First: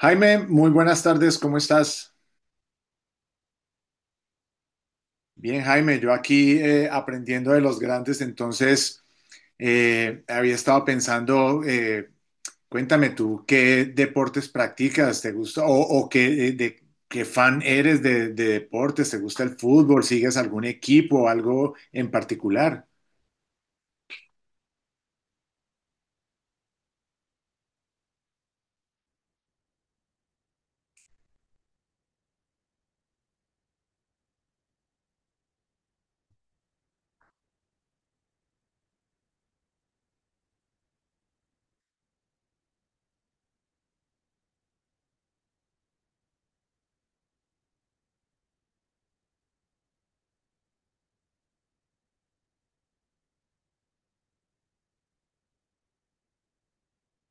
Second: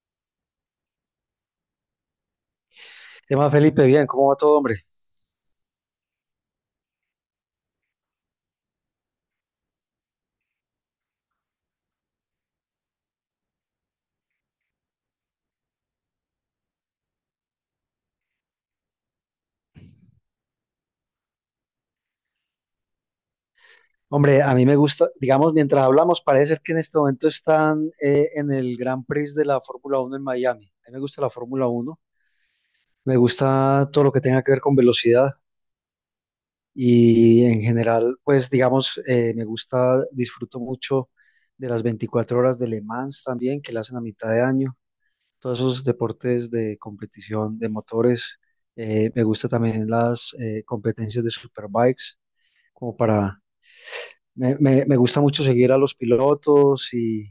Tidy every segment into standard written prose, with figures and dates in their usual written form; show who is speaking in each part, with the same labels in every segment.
Speaker 1: Jaime, muy buenas tardes, ¿cómo estás?
Speaker 2: ¿Qué más, Felipe? Bien, ¿cómo va todo, hombre?
Speaker 1: Bien, Jaime, yo aquí aprendiendo de los grandes, entonces había estado pensando, cuéntame tú, ¿qué deportes practicas? ¿Te gusta? ¿O qué, ¿qué fan eres de deportes? ¿Te gusta el fútbol? ¿Sigues algún equipo o algo en particular?
Speaker 2: Hombre, a mí me gusta, digamos, mientras hablamos, parece ser que en este momento están en el Gran Prix de la Fórmula Uno en Miami. A mí me gusta la Fórmula Uno, me gusta todo lo que tenga que ver con velocidad y en general, pues, digamos, me gusta, disfruto mucho de las 24 horas de Le Mans también, que la hacen a mitad de año. Todos esos deportes de competición de motores. Me gusta también las competencias de superbikes, como para Me gusta mucho seguir a los pilotos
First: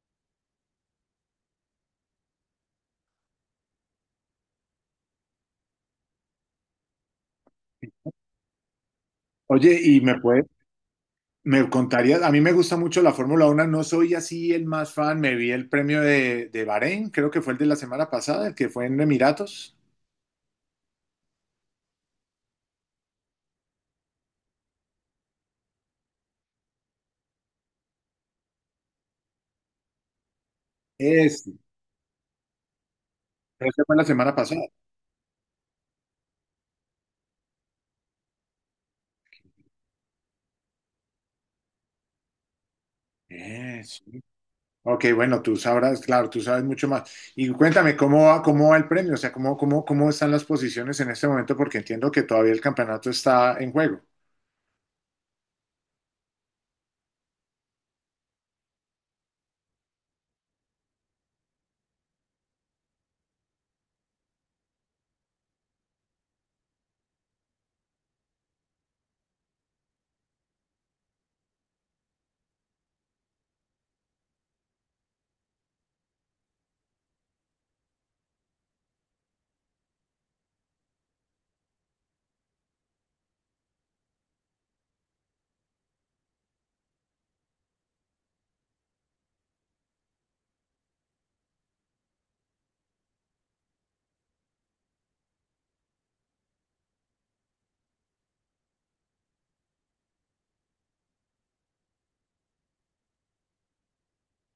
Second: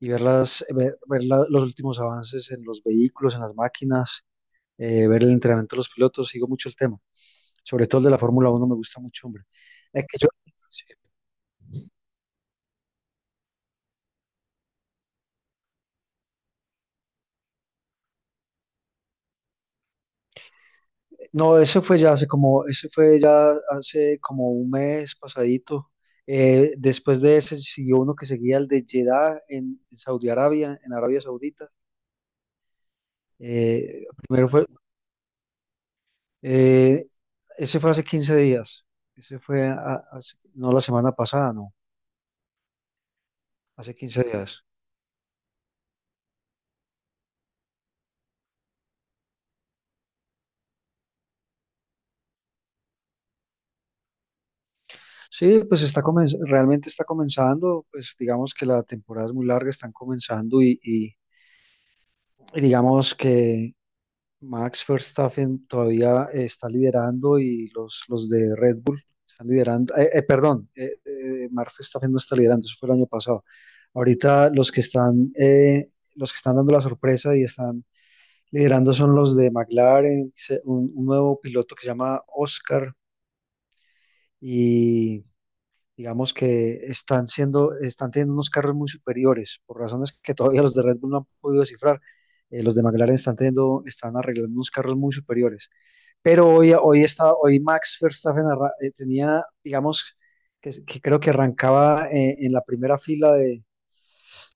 Speaker 2: y ver, los últimos avances en los vehículos, en las máquinas, ver el entrenamiento de los pilotos, sigo mucho el tema, sobre todo el de la Fórmula Uno me gusta mucho, hombre.
Speaker 1: Oye,
Speaker 2: Es que yo-
Speaker 1: me contarías, a mí me gusta mucho la Fórmula Uno. No soy así el más fan, me vi el premio de Bahrein, creo que fue el de la semana pasada, el que fue en Emiratos.
Speaker 2: no, eso fue ya eso fue ya hace como un mes pasadito. Después de ese siguió uno que seguía el de Jeddah en Saudi Arabia, en Arabia
Speaker 1: Este,
Speaker 2: Saudita.
Speaker 1: ese fue la
Speaker 2: Eh,
Speaker 1: semana
Speaker 2: primero
Speaker 1: pasada.
Speaker 2: fue, Eh, Ese fue hace 15 días. Ese fue, a- hace- No la semana pasada, no, hace
Speaker 1: Sí.
Speaker 2: 15 días.
Speaker 1: Ok, bueno, tú sabrás, claro, tú sabes mucho más. Y cuéntame, ¿cómo va el premio? O sea, ¿cómo están las posiciones en este momento? Porque entiendo que todavía el campeonato está en juego.
Speaker 2: Sí, pues realmente está comenzando, pues digamos que la temporada es muy larga, están comenzando y digamos que Max Verstappen todavía está liderando y los de Red Bull están liderando. Perdón, Max Verstappen no está liderando, eso fue el año pasado. Ahorita los que están dando la sorpresa y están liderando son los de McLaren, un nuevo piloto que se llama Oscar y digamos que están teniendo unos carros muy superiores por razones que todavía los de Red Bull no han podido descifrar. Los de McLaren están teniendo, están arreglando unos carros muy superiores. Pero hoy Max Verstappen tenía, digamos, que creo que arrancaba en la primera fila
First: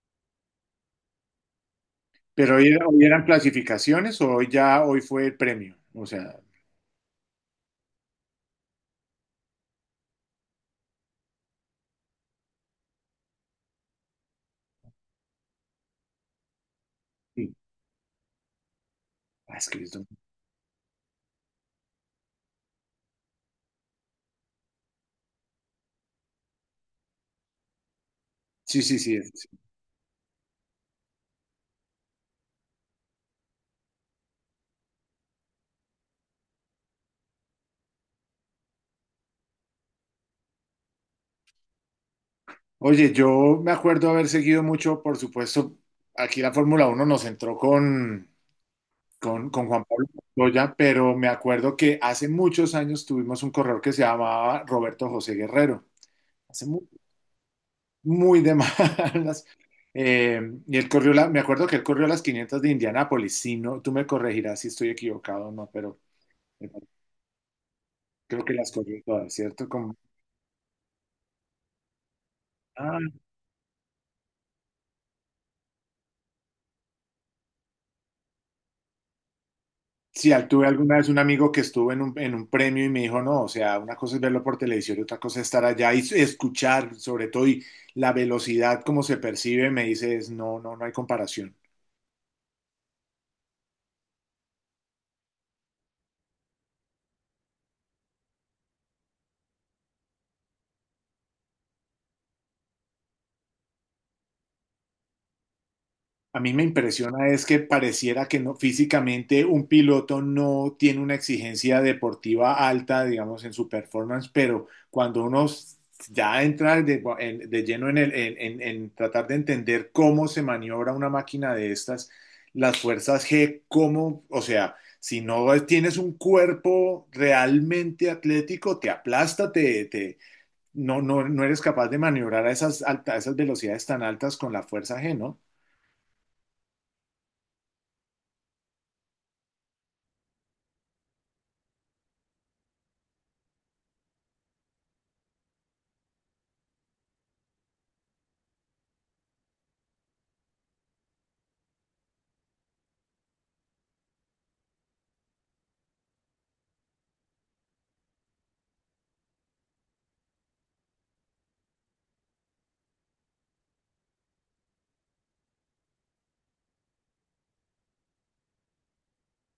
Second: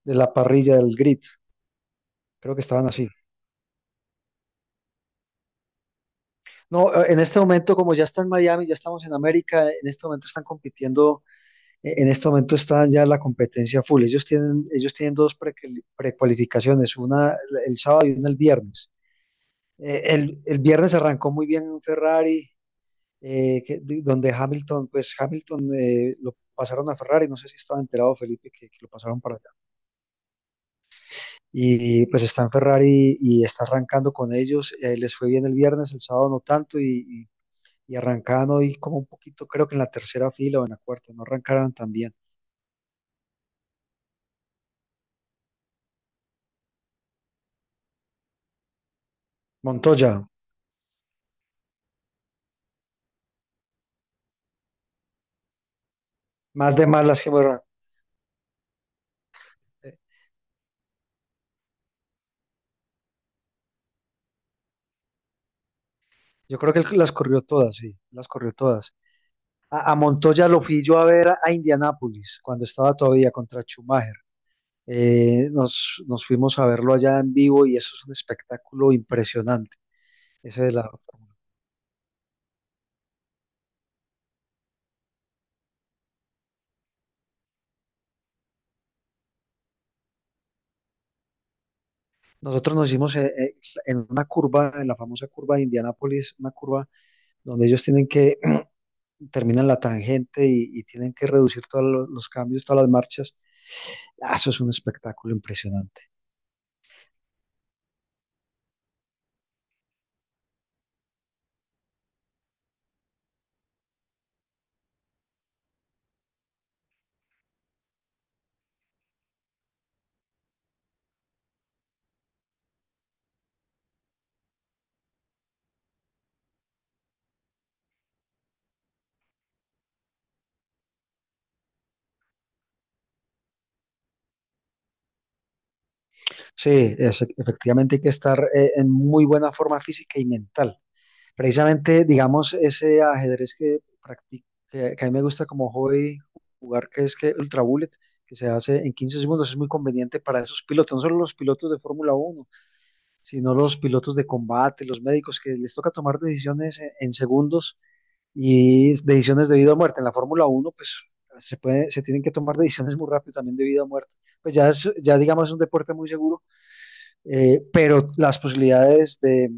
Speaker 2: de la parrilla del grid.
Speaker 1: Pero
Speaker 2: Creo que estaban
Speaker 1: hoy
Speaker 2: así.
Speaker 1: eran clasificaciones o hoy ya, hoy fue el premio. O sea,
Speaker 2: No, en este momento, como ya está en Miami, ya estamos en América, en este momento están compitiendo, en este momento está ya la competencia full. Ellos tienen dos prequali- precualificaciones, una
Speaker 1: sí.
Speaker 2: el sábado y una el viernes.
Speaker 1: Ah, es que es domingo.
Speaker 2: El viernes arrancó muy bien Ferrari, donde Hamilton, pues Hamilton lo pasaron a Ferrari, no sé si estaba enterado Felipe que
Speaker 1: Sí,
Speaker 2: lo
Speaker 1: sí, sí,
Speaker 2: pasaron para
Speaker 1: sí.
Speaker 2: allá. Y pues está en Ferrari y está arrancando con ellos, les fue bien el viernes, el sábado no tanto y arrancaban hoy como un poquito, creo que en la tercera fila o en la cuarta, no arrancaron tan bien.
Speaker 1: Oye, yo me acuerdo haber seguido mucho, por supuesto, aquí la Fórmula uno nos entró con... con Juan Pablo
Speaker 2: Montoya,
Speaker 1: Montoya, pero me acuerdo que hace muchos años tuvimos un corredor que se llamaba Roberto José Guerrero, hace
Speaker 2: más
Speaker 1: muy,
Speaker 2: de más las que bueno,
Speaker 1: muy de malas.
Speaker 2: eh,
Speaker 1: Eh, y me acuerdo que él corrió las 500 de Indianápolis. Si no, tú me corregirás si estoy equivocado o no, pero
Speaker 2: yo
Speaker 1: me
Speaker 2: creo que él
Speaker 1: parece-
Speaker 2: las corrió todas, sí, las
Speaker 1: creo
Speaker 2: corrió
Speaker 1: que las
Speaker 2: todas.
Speaker 1: corrió todas, ¿cierto?
Speaker 2: A,
Speaker 1: Como,
Speaker 2: a Montoya lo fui yo a ver a Indianápolis cuando estaba
Speaker 1: ah,
Speaker 2: todavía contra Schumacher. Nos fuimos a verlo allá en vivo y eso es un espectáculo impresionante.
Speaker 1: sí.
Speaker 2: Ese
Speaker 1: Tuve
Speaker 2: de la,
Speaker 1: alguna vez un amigo que estuvo en en un premio y me dijo, no, o sea, una cosa es verlo por televisión y otra cosa es estar allá y escuchar, sobre todo, y la velocidad como se percibe, me dice, es, no, no, no hay comparación.
Speaker 2: Nosotros nos hicimos en una curva, en la famosa curva de Indianápolis, una curva donde ellos tienen que terminan la tangente y tienen que reducir los cambios, todas las marchas. Ah, eso es un espectáculo impresionante.
Speaker 1: A mí me impresiona es que pareciera que no, físicamente un piloto no tiene una exigencia deportiva alta, digamos, en su performance, pero ya entra de lleno en, en tratar de entender cómo se maniobra una máquina de estas, las fuerzas G, cómo, o sea, si no tienes un cuerpo realmente atlético, te aplasta, no, no, no eres capaz de maniobrar a a esas velocidades tan altas con la fuerza G, ¿no?
Speaker 2: Sí, efectivamente hay que estar en muy buena forma física y mental. Precisamente, digamos, ese ajedrez que practico, que a mí me gusta como hobby jugar, que es que Ultra Bullet, que se hace en 15 segundos, es muy conveniente para esos pilotos, no solo los pilotos de Fórmula uno sino los pilotos de combate, los médicos, que les toca tomar decisiones en segundos y decisiones de vida o muerte. En la Fórmula uno pues se tienen que tomar decisiones muy rápidas también de vida o muerte. Pues ya, ya digamos es un deporte muy seguro, pero las posibilidades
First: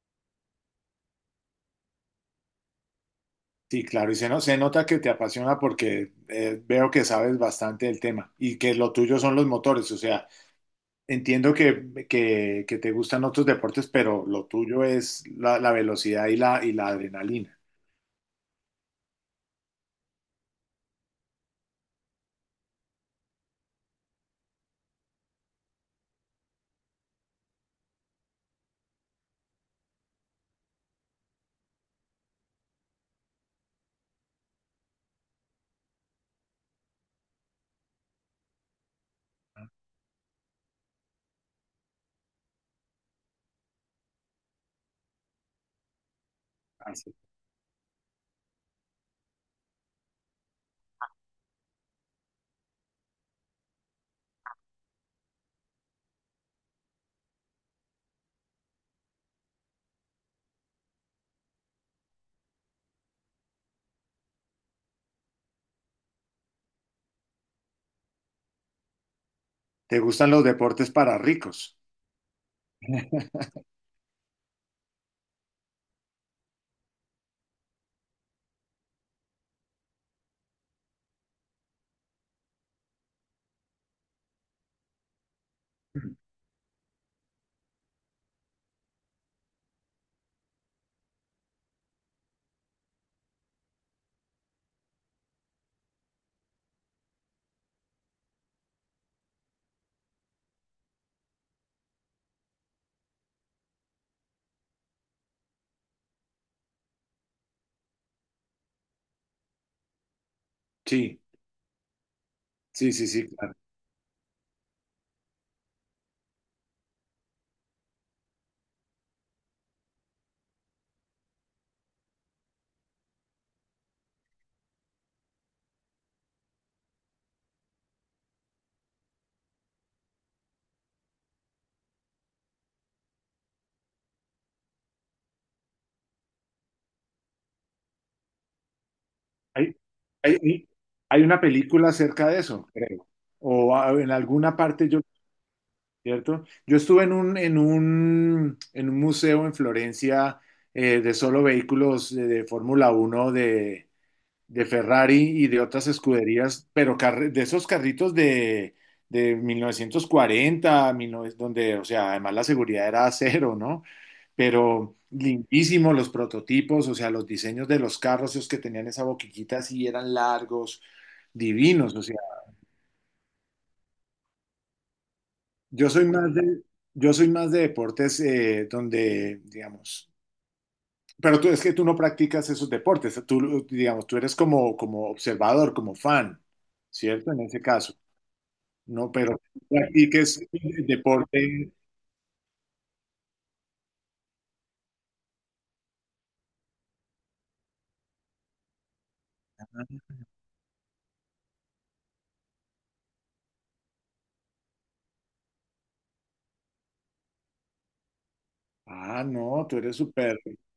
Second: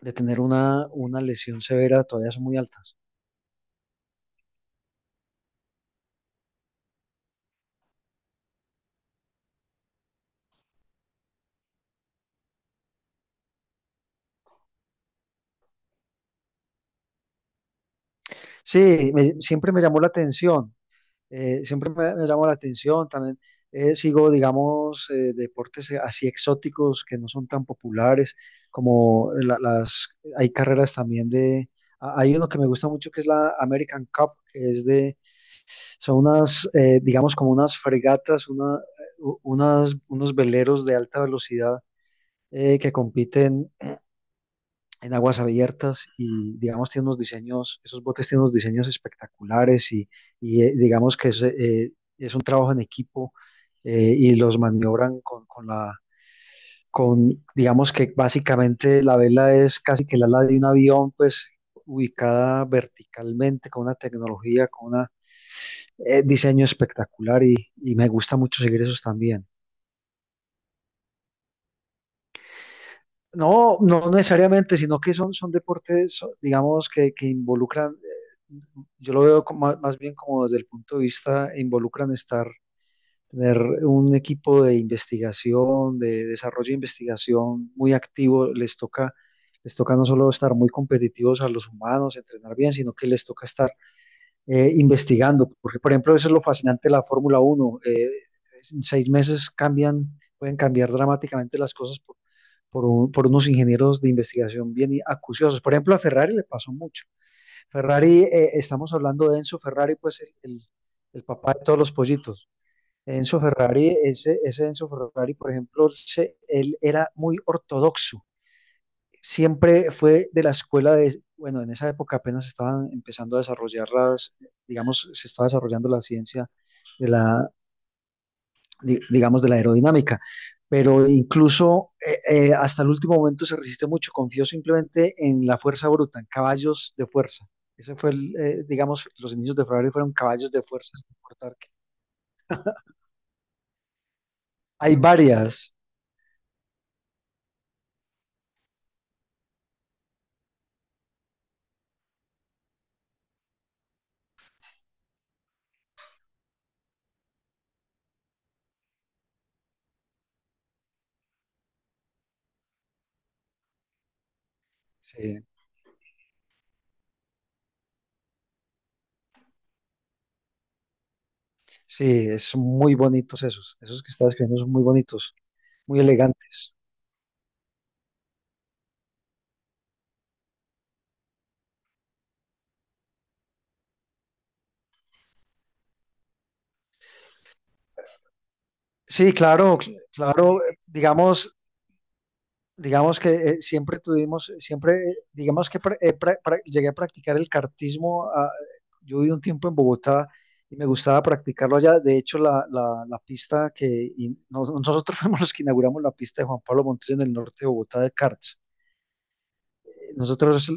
Speaker 2: de tener lesión severa todavía son muy altas.
Speaker 1: Sí, claro, y se, no- se nota que te apasiona porque veo que sabes bastante del tema y que lo tuyo son los motores, o sea, entiendo que te gustan otros deportes, pero lo tuyo es la velocidad y y la adrenalina.
Speaker 2: Sí, siempre me llamó la atención, siempre me llamó la atención. También sigo, digamos, deportes así exóticos que no son tan populares, como hay carreras también de, hay uno que me gusta mucho que es la American Cup, que es de, son unas, digamos, como unas fregatas, unos veleros de alta velocidad que compiten en aguas abiertas y digamos tiene
Speaker 1: Así.
Speaker 2: unos diseños, esos botes tienen unos diseños espectaculares digamos que es un trabajo en equipo y los maniobran con digamos que básicamente la vela es casi que el ala de un avión, pues ubicada verticalmente con una tecnología, con un diseño espectacular y me gusta mucho seguir esos también.
Speaker 1: Te gustan los deportes para ricos.
Speaker 2: No, no necesariamente, sino que son, son deportes, digamos, que involucran, eh, yo lo veo más bien como desde el punto de vista, involucran estar, tener un equipo de investigación, de desarrollo e investigación muy activo, les toca no solo estar muy competitivos a los humanos, entrenar bien, sino que les toca estar investigando, porque por ejemplo eso es lo fascinante de la Fórmula Uno. En 6 meses cambian, pueden cambiar dramáticamente las cosas por unos ingenieros de investigación acuciosos. Por ejemplo, a Ferrari le pasó mucho. Ferrari, estamos hablando de Enzo Ferrari, pues
Speaker 1: Sí,
Speaker 2: el papá de todos los pollitos.
Speaker 1: sí, sí, sí,
Speaker 2: Enzo
Speaker 1: claro.
Speaker 2: Ferrari, ese Enzo Ferrari, por ejemplo, él era muy ortodoxo. Siempre fue de la escuela de, bueno, en esa época apenas estaban empezando a desarrollar las, digamos, se estaba desarrollando la ciencia, digamos, de la aerodinámica. Pero incluso hasta el último momento se resistió mucho. Confió simplemente en la fuerza bruta, en caballos de fuerza. Ese fue digamos, los inicios de
Speaker 1: Hay,
Speaker 2: Ferrari fueron caballos de
Speaker 1: hay,
Speaker 2: fuerza, sin
Speaker 1: hay una
Speaker 2: importar qué.
Speaker 1: película acerca de eso, creo, o ah, en alguna parte
Speaker 2: Hay
Speaker 1: yo
Speaker 2: varias.
Speaker 1: ¿cierto? Yo estuve en en un museo en Florencia de solo vehículos de Fórmula Uno de Ferrari y de otras escuderías, pero de esos carritos de 1940, 19 donde, o sea, además la seguridad era cero, ¿no? Pero
Speaker 2: Sí,
Speaker 1: lindísimo los prototipos, o sea, los diseños de los carros, esos que tenían esa boquillita así eran largos, divinos, o
Speaker 2: sí, son muy bonitos esos. Esos que estás escribiendo son muy bonitos,
Speaker 1: Yo
Speaker 2: muy
Speaker 1: soy más de,
Speaker 2: elegantes.
Speaker 1: yo soy más de deportes donde, digamos, pero tú es que tú no practicas esos deportes, tú, digamos, tú eres como, como observador, como fan, ¿cierto? En ese caso, no,
Speaker 2: Sí,
Speaker 1: pero
Speaker 2: claro,
Speaker 1: practiques
Speaker 2: claro. Digamos,
Speaker 1: deporte.
Speaker 2: digamos que siempre tuvimos, siempre, digamos que llegué a practicar el cartismo. Ah, yo viví un tiempo en Bogotá y me gustaba practicarlo allá. De hecho, la pista que nosotros fuimos los que inauguramos la pista de Juan Pablo Montoya en el norte de Bogotá de karts.
Speaker 1: Ah, no, tú eres
Speaker 2: Eh,
Speaker 1: súper.
Speaker 2: Nosotros,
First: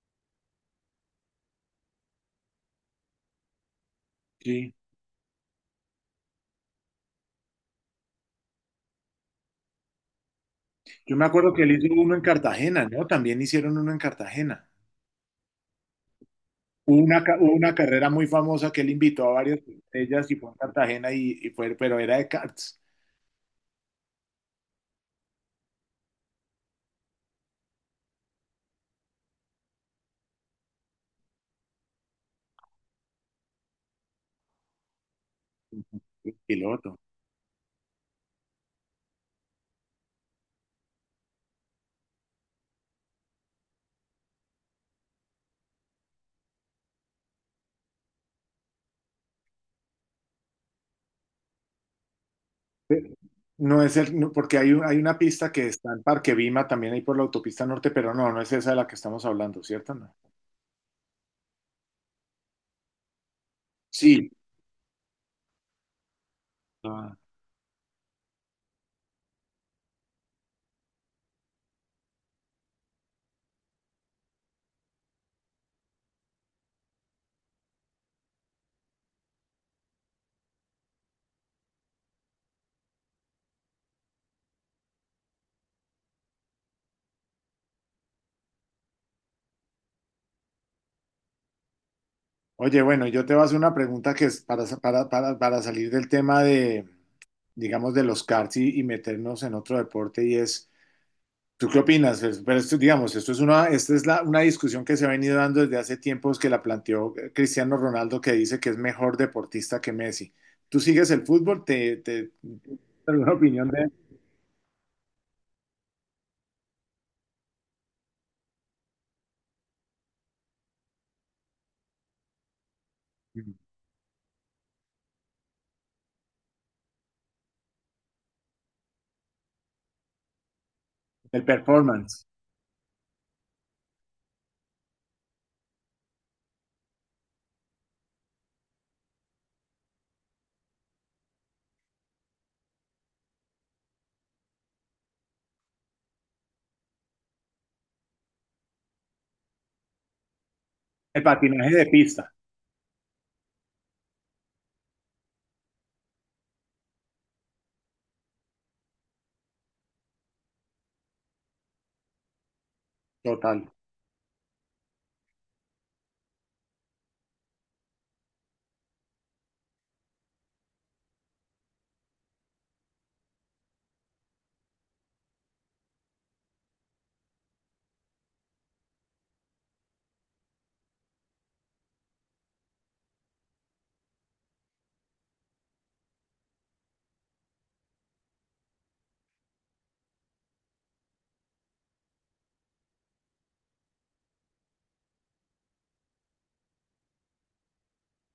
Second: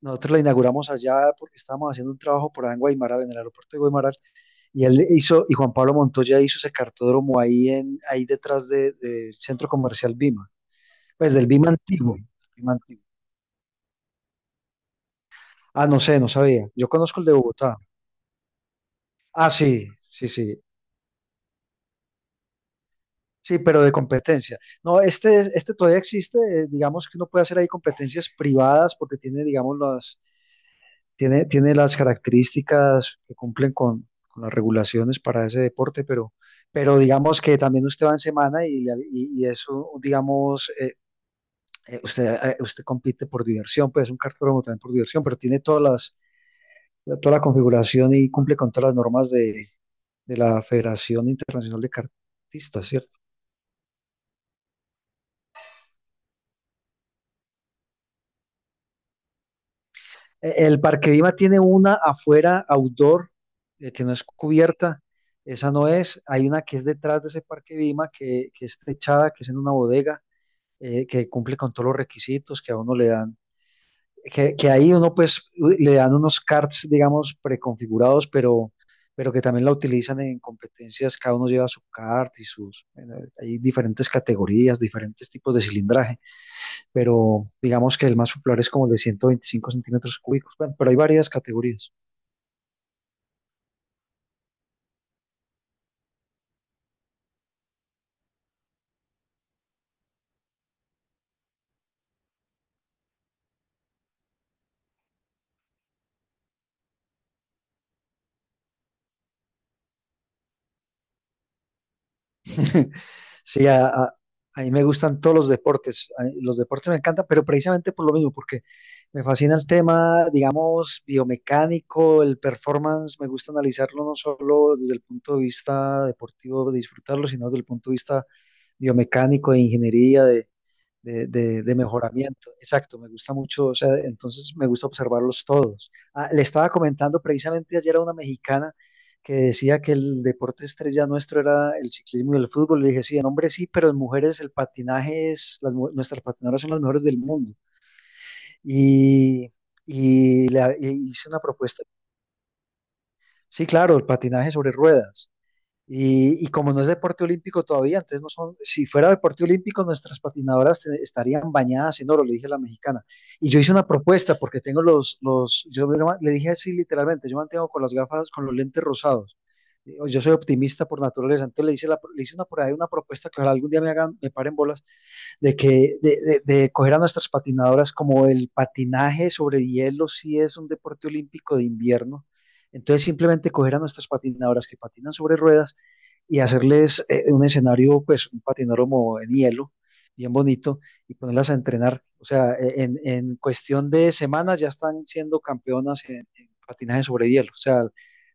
Speaker 2: Nosotros la inauguramos allá porque estábamos haciendo un trabajo por allá en Guaymaral, en el aeropuerto de Guaymaral.
Speaker 1: Sí.
Speaker 2: Y Juan Pablo Montoya hizo ese cartódromo ahí, ahí del centro comercial Bima,
Speaker 1: Yo me
Speaker 2: pues del
Speaker 1: acuerdo que
Speaker 2: Bima
Speaker 1: él hizo uno
Speaker 2: antiguo.
Speaker 1: en
Speaker 2: Bima
Speaker 1: Cartagena,
Speaker 2: antiguo.
Speaker 1: ¿no? También hicieron uno en Cartagena.
Speaker 2: Ah, no sé, no sabía. Yo conozco el de
Speaker 1: Hubo una
Speaker 2: Bogotá.
Speaker 1: carrera muy famosa que él invitó a
Speaker 2: Ah,
Speaker 1: varias
Speaker 2: sí,
Speaker 1: de
Speaker 2: sí,
Speaker 1: ellas y fue en
Speaker 2: sí.
Speaker 1: Cartagena y fue, pero era de karts,
Speaker 2: Sí, pero de competencia. No, este, este todavía existe. Digamos que uno puede hacer ahí competencias privadas porque tiene, digamos, las, tiene las características que cumplen con las regulaciones para ese deporte,
Speaker 1: el piloto.
Speaker 2: pero digamos que también usted va en semana y eso, digamos, usted, usted compite por diversión, pues es un cartódromo también por diversión, pero tiene todas las toda la configuración y cumple con todas las normas de la Federación Internacional de Cartistas, ¿cierto?
Speaker 1: No es el, no, porque hay una pista que está en Parque Vima, también ahí por la autopista norte, pero no, no es esa de la que estamos hablando, ¿cierto? No.
Speaker 2: El Parque Vima tiene una afuera, outdoor, que no es
Speaker 1: Sí.
Speaker 2: cubierta, esa no es, hay una que es
Speaker 1: Ah,
Speaker 2: detrás de ese Parque Vima, que es techada, que es en una bodega, que cumple con todos los requisitos que a uno le dan, que ahí uno pues le dan unos cards, digamos, preconfigurados, pero que también la utilizan en competencias, cada uno lleva su kart y sus, bueno, hay diferentes categorías, diferentes tipos de cilindraje, pero digamos que el más popular es como el de 125 centímetros cúbicos, bueno, pero hay varias categorías.
Speaker 1: oye, bueno, yo te voy a hacer una pregunta que es para salir del tema de, digamos, de los karts y meternos en otro deporte y es, ¿tú qué opinas? Pues, pero esto, digamos, esto es una, esta es la, una discusión que se ha venido dando desde hace tiempos que la planteó Cristiano Ronaldo, que dice que es mejor deportista que Messi. ¿Tú sigues el fútbol? ¿Alguna
Speaker 2: Sí,
Speaker 1: opinión de,
Speaker 2: a mí me gustan todos los deportes, a los deportes me encantan, pero precisamente por lo mismo, porque me fascina el tema, digamos, biomecánico, el performance, me gusta analizarlo no solo desde el punto de vista deportivo, de disfrutarlo, sino desde el punto de vista biomecánico, de ingeniería,
Speaker 1: del
Speaker 2: de
Speaker 1: performance?
Speaker 2: mejoramiento. Exacto, me gusta mucho, o sea, entonces me gusta observarlos todos. Ah, le estaba comentando precisamente ayer a una mexicana que decía que el deporte estrella nuestro era el ciclismo y el fútbol. Le dije, sí, en hombres sí, pero en mujeres el patinaje es, nuestras patinadoras son las mejores del mundo. Y, e
Speaker 1: El
Speaker 2: hice una
Speaker 1: patinaje
Speaker 2: propuesta.
Speaker 1: de pista,
Speaker 2: Sí, claro, el patinaje sobre ruedas. Y como no es deporte olímpico todavía, entonces no son, si fuera deporte olímpico, nuestras patinadoras estarían bañadas en oro, le dije a la mexicana. Y yo
Speaker 1: total.
Speaker 2: hice una propuesta porque tengo yo le dije así literalmente, yo mantengo con las gafas, con los lentes rosados. Yo soy optimista por naturaleza, entonces le hice una, por ahí una propuesta que ojalá algún día me hagan, me paren bolas, de que, de coger a nuestras patinadoras como el patinaje sobre hielo, si es un deporte olímpico de invierno. Entonces simplemente coger a nuestras patinadoras que patinan sobre ruedas y hacerles un escenario, pues un patinódromo en hielo, bien bonito, y ponerlas a entrenar. O sea, en cuestión de semanas ya están siendo campeonas en patinaje sobre hielo. O sea,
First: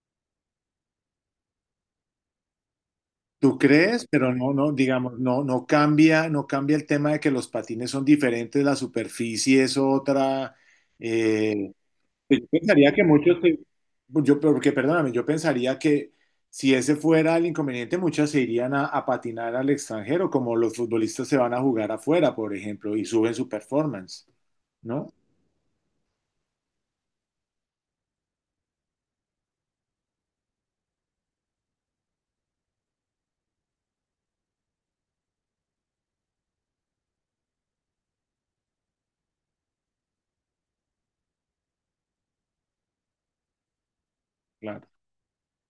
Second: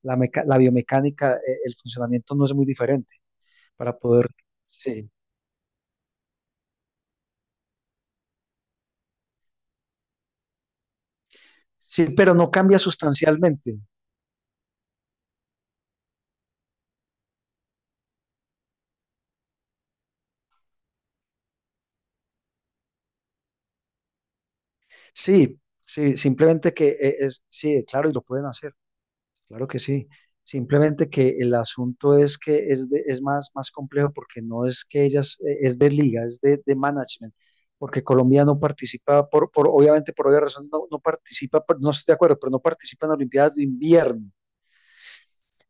Speaker 2: la biomecánica, el funcionamiento no es muy diferente
Speaker 1: ¿Tú
Speaker 2: para
Speaker 1: crees?
Speaker 2: poder...
Speaker 1: Pero no, no,
Speaker 2: Sí,
Speaker 1: digamos, no cambia, no cambia el tema de que los patines son diferentes, la superficie es otra. Eh,
Speaker 2: sí, pero
Speaker 1: pues,
Speaker 2: no cambia sustancialmente.
Speaker 1: yo, porque perdóname, yo pensaría que si ese fuera el inconveniente, muchas se irían a patinar al extranjero, como los futbolistas se van a jugar afuera, por ejemplo, y suben su performance, ¿no?
Speaker 2: Sí, sí, simplemente que sí, claro, y lo pueden hacer. Claro que sí. Simplemente que el asunto es que es más, más complejo porque no es que ellas, es de liga, es de management, porque Colombia no participa, obviamente por obvias razones no participa, por- no estoy de acuerdo, pero no participa en Olimpiadas de invierno.
Speaker 1: Claro.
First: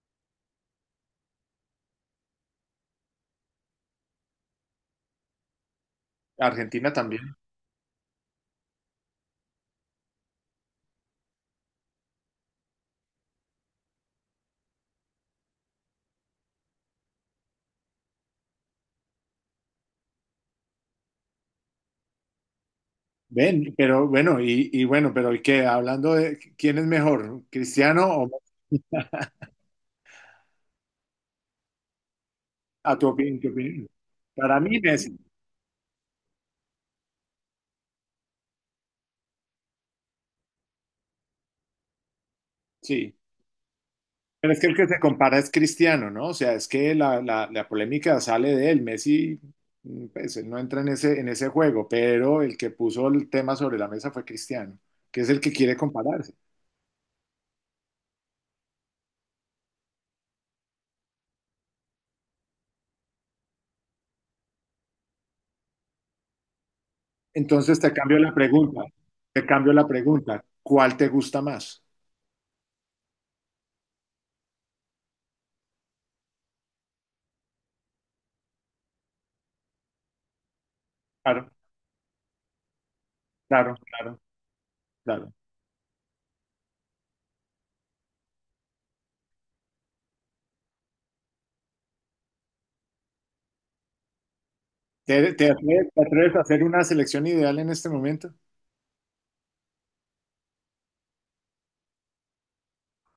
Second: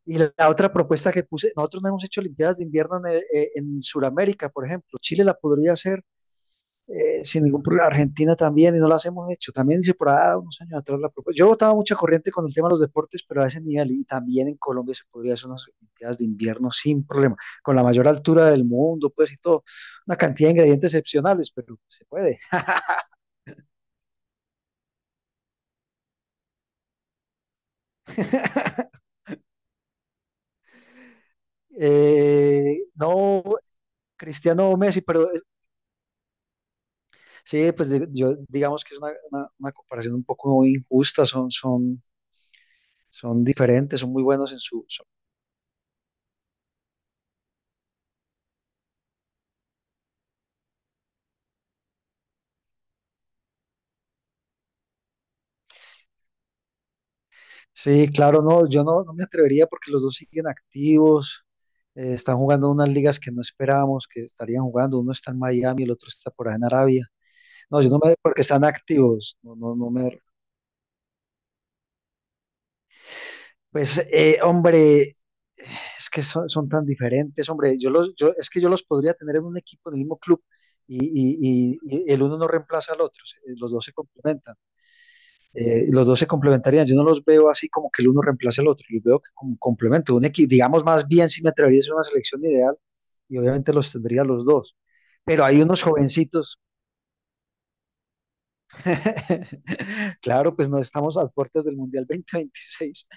Speaker 2: Y la otra propuesta que puse, nosotros no hemos hecho Olimpiadas de invierno en Sudamérica, por ejemplo. Chile la podría hacer,
Speaker 1: Argentina también.
Speaker 2: sin ningún problema. Argentina también, y no las hemos hecho. También hice por ahí unos años atrás la propuesta. Yo estaba mucha corriente con el tema de los deportes, pero a ese nivel, y también en Colombia se podría hacer unas Olimpiadas de invierno sin problema, con la mayor altura del mundo, pues y todo. Una cantidad de ingredientes excepcionales, pero se puede.
Speaker 1: Ven, pero bueno, y bueno, pero ¿y qué? Hablando de quién es mejor, Cristiano o a tu opinión,
Speaker 2: No.
Speaker 1: tu opinión. Para
Speaker 2: Cristiano o
Speaker 1: mí
Speaker 2: Messi,
Speaker 1: Messi,
Speaker 2: pero sí, pues yo digamos que es una comparación un poco injusta, son,
Speaker 1: sí.
Speaker 2: son diferentes, son muy buenos
Speaker 1: Pero es
Speaker 2: en
Speaker 1: que el
Speaker 2: su.
Speaker 1: que se compara es Cristiano, ¿no? O sea, es que la polémica sale de él. Messi, mm, pues, él no entra en en ese juego, pero el que puso el tema sobre la mesa fue Cristiano, que es el que quiere compararse.
Speaker 2: Sí, claro, no, yo no, no me atrevería porque los dos siguen activos, están jugando unas ligas que no esperábamos que estarían jugando, uno está en Miami, el otro está por allá en Arabia.
Speaker 1: Entonces
Speaker 2: No, yo no me, porque están activos,
Speaker 1: te cambio la
Speaker 2: no me...
Speaker 1: pregunta, ¿cuál te gusta más?
Speaker 2: Pues, hombre, es que son tan diferentes, hombre, es que yo los podría tener en un equipo, en el mismo club, y,
Speaker 1: Claro,
Speaker 2: y el uno no reemplaza al otro, los
Speaker 1: claro,
Speaker 2: dos se
Speaker 1: claro,
Speaker 2: complementan.
Speaker 1: claro.
Speaker 2: Los dos se complementarían. Yo no los veo así como que el uno reemplace al otro. Los veo que como complemento. Un equipo, digamos más bien, si me atrevería a hacer una selección ideal, y obviamente los tendría los dos. Pero hay unos
Speaker 1: ¿Te atreves a
Speaker 2: jovencitos.
Speaker 1: hacer una selección ideal en este momento?
Speaker 2: Claro, pues no estamos a las puertas del Mundial 2026,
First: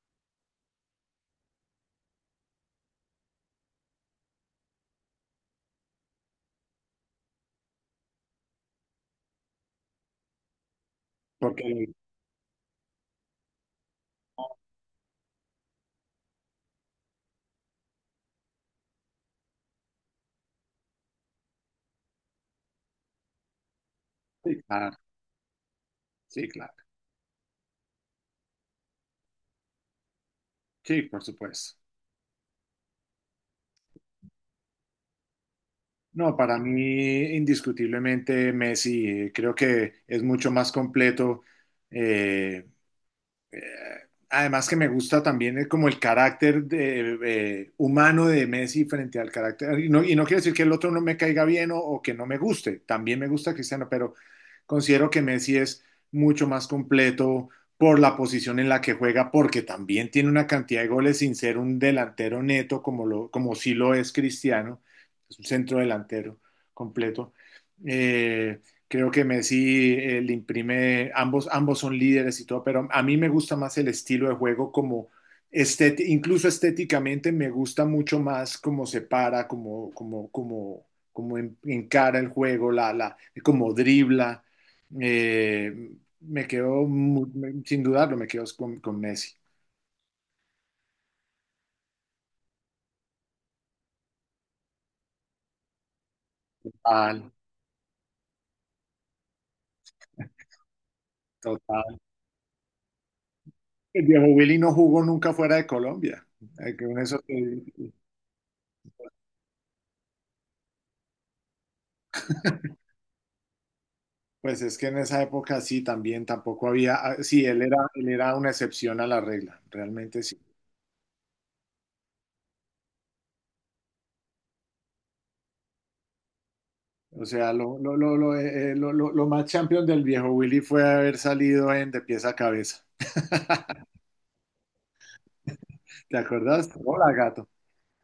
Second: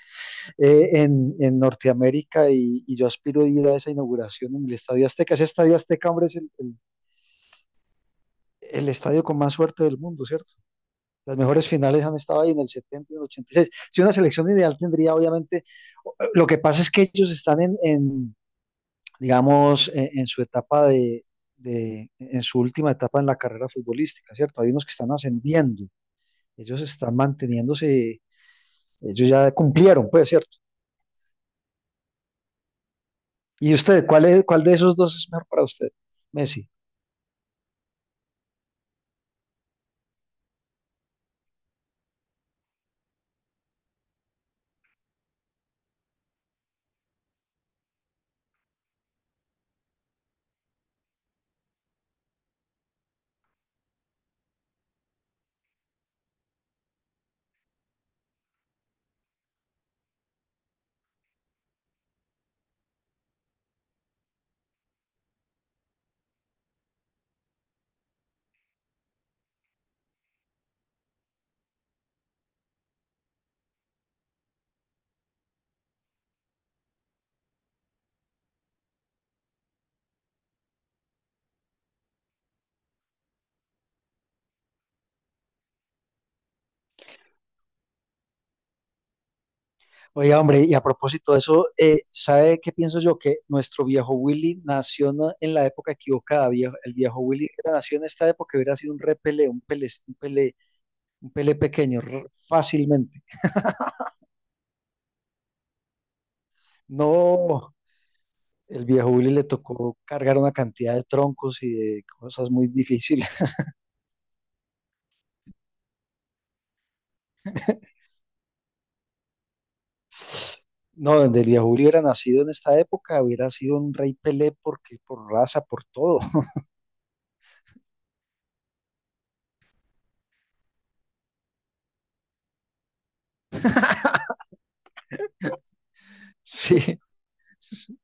Speaker 2: en Norteamérica y yo aspiro a ir a esa inauguración en el Estadio Azteca. Ese Estadio Azteca, hombre, el estadio con más suerte del mundo, ¿cierto? Las mejores
Speaker 1: Porque
Speaker 2: finales han estado ahí en el 70 y en el 86. Si una selección ideal tendría, obviamente, lo que pasa es que ellos están en digamos, su etapa de, en su última etapa en la carrera futbolística,
Speaker 1: sí,
Speaker 2: ¿cierto? Hay unos
Speaker 1: claro,
Speaker 2: que están ascendiendo,
Speaker 1: sí, claro,
Speaker 2: ellos están manteniéndose, ellos ya cumplieron, pues, ¿cierto?
Speaker 1: sí, por supuesto.
Speaker 2: ¿Y usted, cuál de esos dos es mejor para usted,
Speaker 1: No, para
Speaker 2: Messi?
Speaker 1: mí indiscutiblemente Messi. Eh, creo que es mucho más completo, eh, eh, además que me gusta también como el carácter de, humano de Messi frente al carácter, y no quiere decir que el otro no me caiga bien o que no me guste, también me gusta Cristiano, pero considero que Messi es mucho más completo por la posición en la que juega, porque también tiene una cantidad de goles sin ser un delantero neto como, lo, como sí lo es Cristiano, es un centro delantero completo. Eh, Creo que Messi le imprime, ambos, ambos son líderes y todo, pero a mí me gusta más el estilo de juego como incluso estéticamente me gusta mucho más cómo se para, como encara el juego, como dribla. Eh, me quedo, mu- me- sin dudarlo, me quedo con Messi.
Speaker 2: Oiga, hombre, y a propósito de eso, ¿sabe qué pienso yo? Que nuestro viejo Willy en la época equivocada. Viejo, el viejo
Speaker 1: Total,
Speaker 2: Willy hubiera nació en esta época, hubiera sido un repele, un pele
Speaker 1: total.
Speaker 2: pequeño, r- fácilmente.
Speaker 1: El viejo Willy no jugó nunca fuera de Colombia. Que Con eso te-
Speaker 2: No, el viejo Willy le tocó cargar una cantidad de troncos y de cosas muy difíciles.
Speaker 1: Pues es que en esa época sí, también tampoco había, ah, sí, él era una excepción a la regla, realmente sí.
Speaker 2: No, donde el viejo Willy hubiera nacido en esta época, hubiera sido un rey Pelé porque por raza, por todo.
Speaker 1: O sea, lo más champion del viejo Willy fue haber salido en de pies a cabeza. ¿Te acordás?
Speaker 2: Sí,
Speaker 1: Hola, gato.
Speaker 2: sí.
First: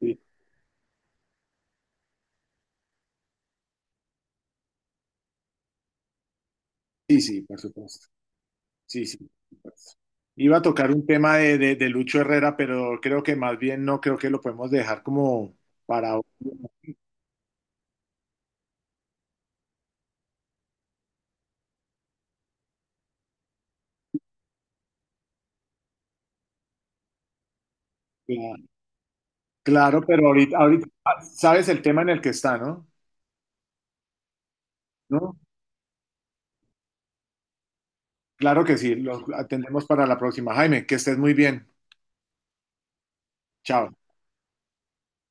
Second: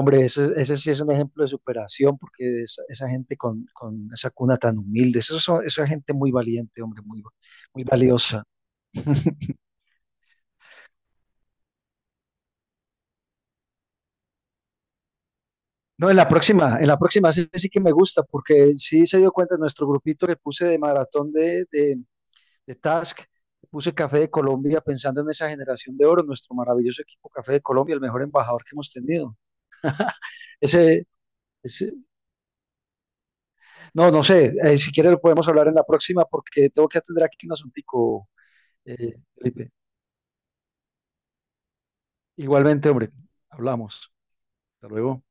Speaker 1: Sí,
Speaker 2: ese sí es un ejemplo de superación porque esa gente con esa cuna tan humilde, esa gente muy valiente, hombre,
Speaker 1: sí,
Speaker 2: muy,
Speaker 1: sí, por
Speaker 2: muy
Speaker 1: supuesto.
Speaker 2: valiosa.
Speaker 1: Sí, sí, por supuesto. Iba a tocar un tema de Lucho Herrera, pero creo que más bien no creo que lo podemos dejar como
Speaker 2: No,
Speaker 1: para... otro.
Speaker 2: en la próxima sí, sí que me gusta porque sí se dio cuenta nuestro grupito que puse de maratón de Task. Puse Café de Colombia pensando en esa generación de oro, nuestro maravilloso equipo Café de Colombia, el mejor embajador que hemos tenido.
Speaker 1: Claro, pero ahorita, ahorita
Speaker 2: Ese,
Speaker 1: sabes el
Speaker 2: ese
Speaker 1: tema en el que está, ¿no?
Speaker 2: no, no sé, si quieres lo
Speaker 1: No,
Speaker 2: podemos hablar en la próxima porque tengo que atender aquí un asuntico,
Speaker 1: claro que sí, los
Speaker 2: Felipe.
Speaker 1: atendemos para la próxima. Jaime, que estés muy bien.
Speaker 2: Igualmente, hombre,
Speaker 1: Chao.
Speaker 2: hablamos. Hasta luego.